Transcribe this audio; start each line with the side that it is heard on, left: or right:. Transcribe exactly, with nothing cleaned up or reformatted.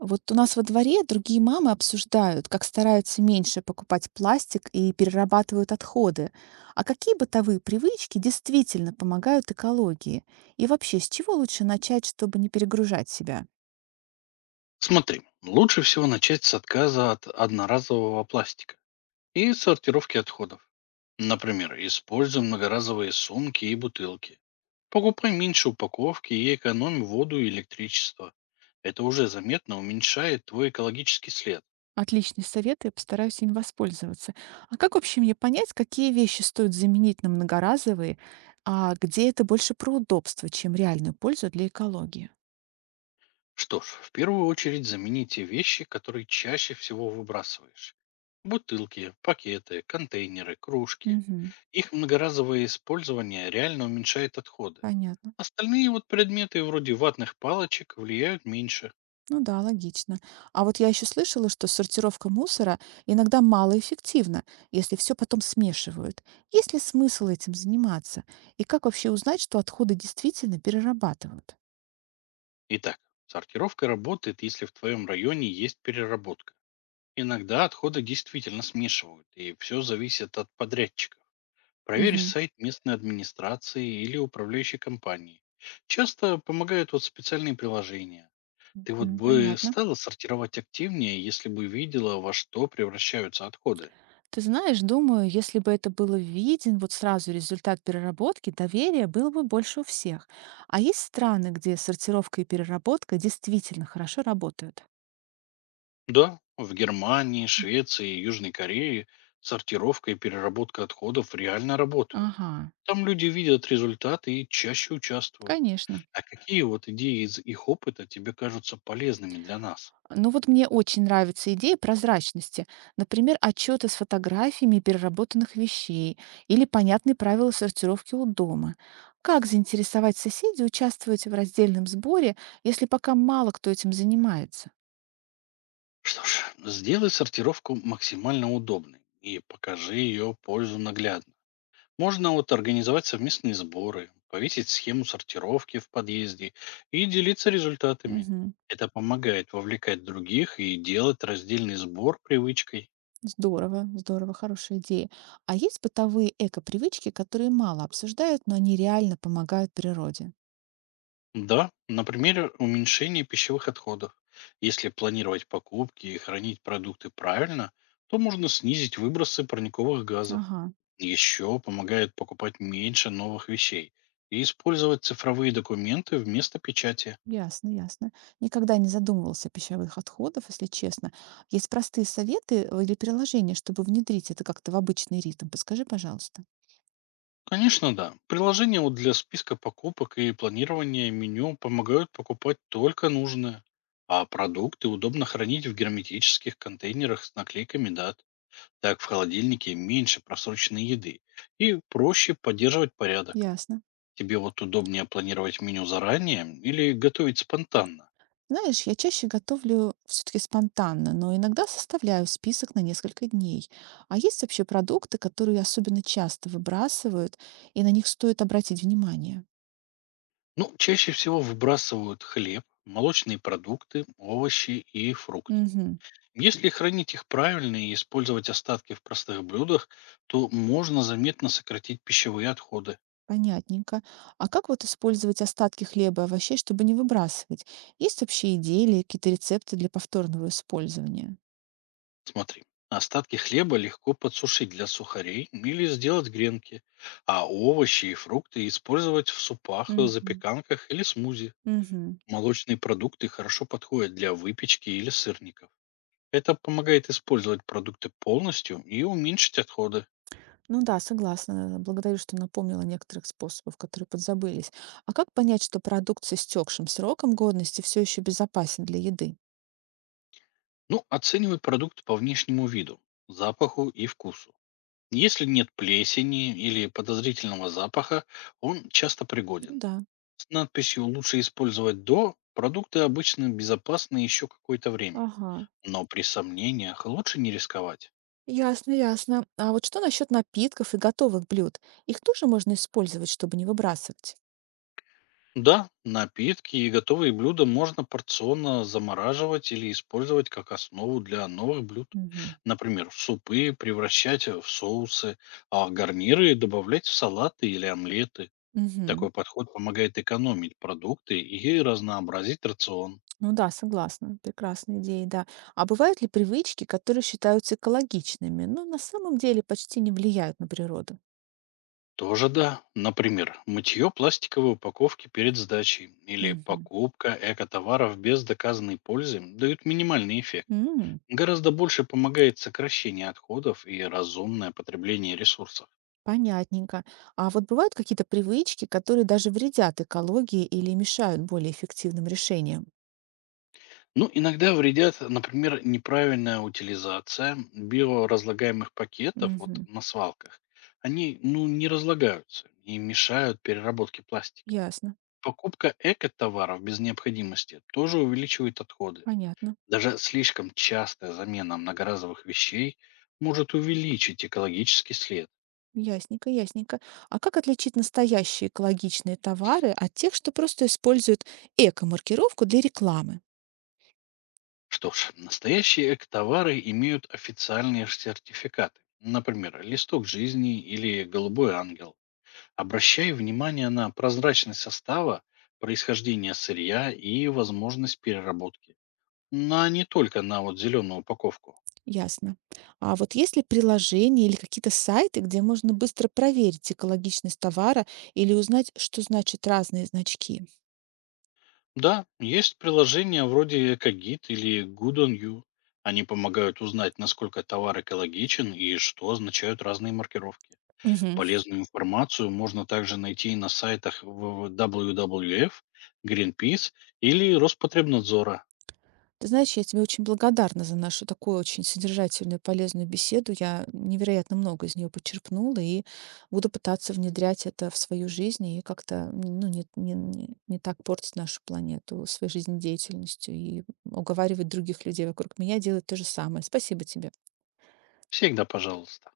right: Вот у нас во дворе другие мамы обсуждают, как стараются меньше покупать пластик и перерабатывают отходы. А какие бытовые привычки действительно помогают экологии? И вообще, с чего лучше начать, чтобы не перегружать себя?
left: Смотри, лучше всего начать с отказа от одноразового пластика и сортировки отходов. Например, используй многоразовые сумки и бутылки. Покупай меньше упаковки и экономь воду и электричество. Это уже заметно уменьшает твой экологический след.
right: Отличные советы, я постараюсь им воспользоваться. А как вообще мне понять, какие вещи стоит заменить на многоразовые, а где это больше про удобство, чем реальную пользу для экологии?
left: Что ж, в первую очередь замени те вещи, которые чаще всего выбрасываешь. Бутылки, пакеты, контейнеры, кружки.
right: Мгм.
left: Их многоразовое использование реально уменьшает отходы.
right: Понятно.
left: Остальные вот предметы, вроде ватных палочек, влияют меньше.
right: Ну да, логично. А вот я еще слышала, что сортировка мусора иногда малоэффективна, если все потом смешивают. Есть ли смысл этим заниматься? И как вообще узнать, что отходы действительно перерабатывают?
left: Итак, сортировка работает, если в твоем районе есть переработка. Иногда отходы действительно смешивают, и все зависит от подрядчиков. Проверь
right: Мгм.
left: сайт местной администрации или управляющей компании. Часто помогают вот специальные приложения. Ты вот
right: М,
left: бы
right: понятно.
left: стала сортировать активнее, если бы видела, во что превращаются отходы.
right: Ты знаешь, думаю, если бы это было виден, вот сразу результат переработки, доверие было бы больше у всех. А есть страны, где сортировка и переработка действительно хорошо работают?
left: Да, в Германии,
right: М,
left: Швеции и Южной Корее сортировка и переработка отходов реально работают.
right: ага,
left: Там люди видят результаты и чаще участвуют.
right: конечно.
left: А какие вот идеи из их опыта тебе кажутся полезными для нас?
right: Ну вот мне очень нравится идея прозрачности. Например, отчеты с фотографиями переработанных вещей или понятные правила сортировки у дома. Как заинтересовать соседей участвовать в раздельном сборе, если пока мало кто этим занимается?
left: Что ж, сделай сортировку максимально удобной и покажи ее пользу наглядно. Можно вот организовать совместные сборы, повесить схему сортировки в подъезде и делиться результатами.
right: Мгм.
left: Это помогает вовлекать других и делать раздельный сбор привычкой.
right: Здорово, здорово, хорошая идея. А есть бытовые эко-привычки, которые мало обсуждают, но они реально помогают природе?
left: Да, например, уменьшение пищевых отходов. Если планировать покупки и хранить продукты правильно, то можно снизить выбросы парниковых газов.
right: Ага.
left: Еще помогает покупать меньше новых вещей и использовать цифровые документы вместо печати.
right: Ясно, ясно. Никогда не задумывался о пищевых отходах, если честно. Есть простые советы э, или приложения, чтобы внедрить это как-то в обычный ритм? Подскажи, пожалуйста.
left: Конечно, да. Приложения вот для списка покупок и планирования меню помогают покупать только нужное. А продукты удобно хранить в герметических контейнерах с наклейками дат. Так в холодильнике меньше просроченной еды и проще поддерживать порядок.
right: Ясно.
left: Тебе вот удобнее планировать меню заранее или готовить спонтанно.
right: Знаешь, я чаще готовлю все-таки спонтанно, но иногда составляю список на несколько дней. А есть вообще продукты, которые особенно часто выбрасывают, и на них стоит обратить внимание?
left: Ну, чаще всего выбрасывают хлеб, молочные продукты, овощи и фрукты.
right: Мгм.
left: Если хранить их правильно и использовать остатки в простых блюдах, то можно заметно сократить пищевые отходы.
right: Понятненько. А как вот использовать остатки хлеба и овощей, чтобы не выбрасывать? Есть вообще идеи или какие-то рецепты для повторного использования?
left: Смотри, остатки хлеба легко подсушить для сухарей или сделать гренки, а овощи и фрукты использовать в супах, э,
right: Мгм.
left: запеканках или смузи.
right: Мгм.
left: Молочные продукты хорошо подходят для выпечки или сырников. Это помогает использовать продукты полностью и уменьшить отходы.
right: Ну да, согласна. Благодарю, что напомнила о некоторых способов, которые подзабылись. А как понять, что продукт с истекшим сроком годности все еще безопасен для еды?
left: Ну, оценивай продукт по внешнему виду, запаху и вкусу. Если нет плесени или подозрительного запаха, он часто
right: Ну
left: пригоден.
right: да.
left: С надписью «Лучше использовать до» продукты обычно безопасны еще какое-то время.
right: Ага.
left: Но при сомнениях лучше не рисковать.
right: Ясно, ясно. А вот что насчет напитков и готовых блюд? Их тоже можно использовать, чтобы не выбрасывать?
left: Да, напитки и готовые блюда можно порционно замораживать или использовать как основу для новых блюд.
right: Угу.
left: Например, супы превращать в соусы, а гарниры добавлять в салаты или омлеты.
right: Мгм.
left: Такой подход помогает экономить продукты и разнообразить рацион.
right: Ну да, согласна. Прекрасная идея, да. А бывают ли привычки, которые считаются экологичными, но на самом деле почти не влияют на природу?
left: Тоже да. Например, мытье пластиковой упаковки перед сдачей или
right: Мгм.
left: покупка экотоваров без доказанной пользы дают минимальный эффект.
right: М,
left: Гораздо больше помогает сокращение отходов и разумное потребление ресурсов.
right: понятненько. А вот бывают какие-то привычки, которые даже вредят экологии или мешают более эффективным решениям?
left: Ну, иногда вредят, например, неправильная утилизация биоразлагаемых пакетов вот
right: Мгм.
left: на свалках. Они, ну, не разлагаются и мешают переработке пластика.
right: Ясно.
left: Покупка эко товаров без необходимости тоже увеличивает отходы.
right: Понятно.
left: Даже слишком частая замена многоразовых вещей может увеличить экологический след.
right: Ясненько, ясненько. А как отличить настоящие экологичные товары от тех, что просто используют эко-маркировку для рекламы?
left: Что ж, настоящие эктовары имеют официальные сертификаты. Например, листок жизни или голубой ангел. Обращай внимание на прозрачность состава, происхождение сырья и возможность переработки. На не только на вот зеленую упаковку.
right: Ясно. А вот есть ли приложения или какие-то сайты, где можно быстро проверить экологичность товара или узнать, что значат разные значки?
left: Да, есть приложения вроде Экогид или Good on You. Они помогают узнать, насколько товар экологичен и что означают разные маркировки.
right: Мгм.
left: Полезную информацию можно также найти на сайтах в- W W F, Greenpeace или Роспотребнадзора.
right: Ты знаешь, я тебе очень благодарна за нашу такую очень содержательную, полезную беседу. Я невероятно много из нее почерпнула и буду пытаться внедрять это в свою жизнь и как-то ну, не, не, не не так портить нашу планету своей жизнедеятельностью и уговаривать других людей вокруг меня делать то же самое. Спасибо тебе.
left: Всегда пожалуйста.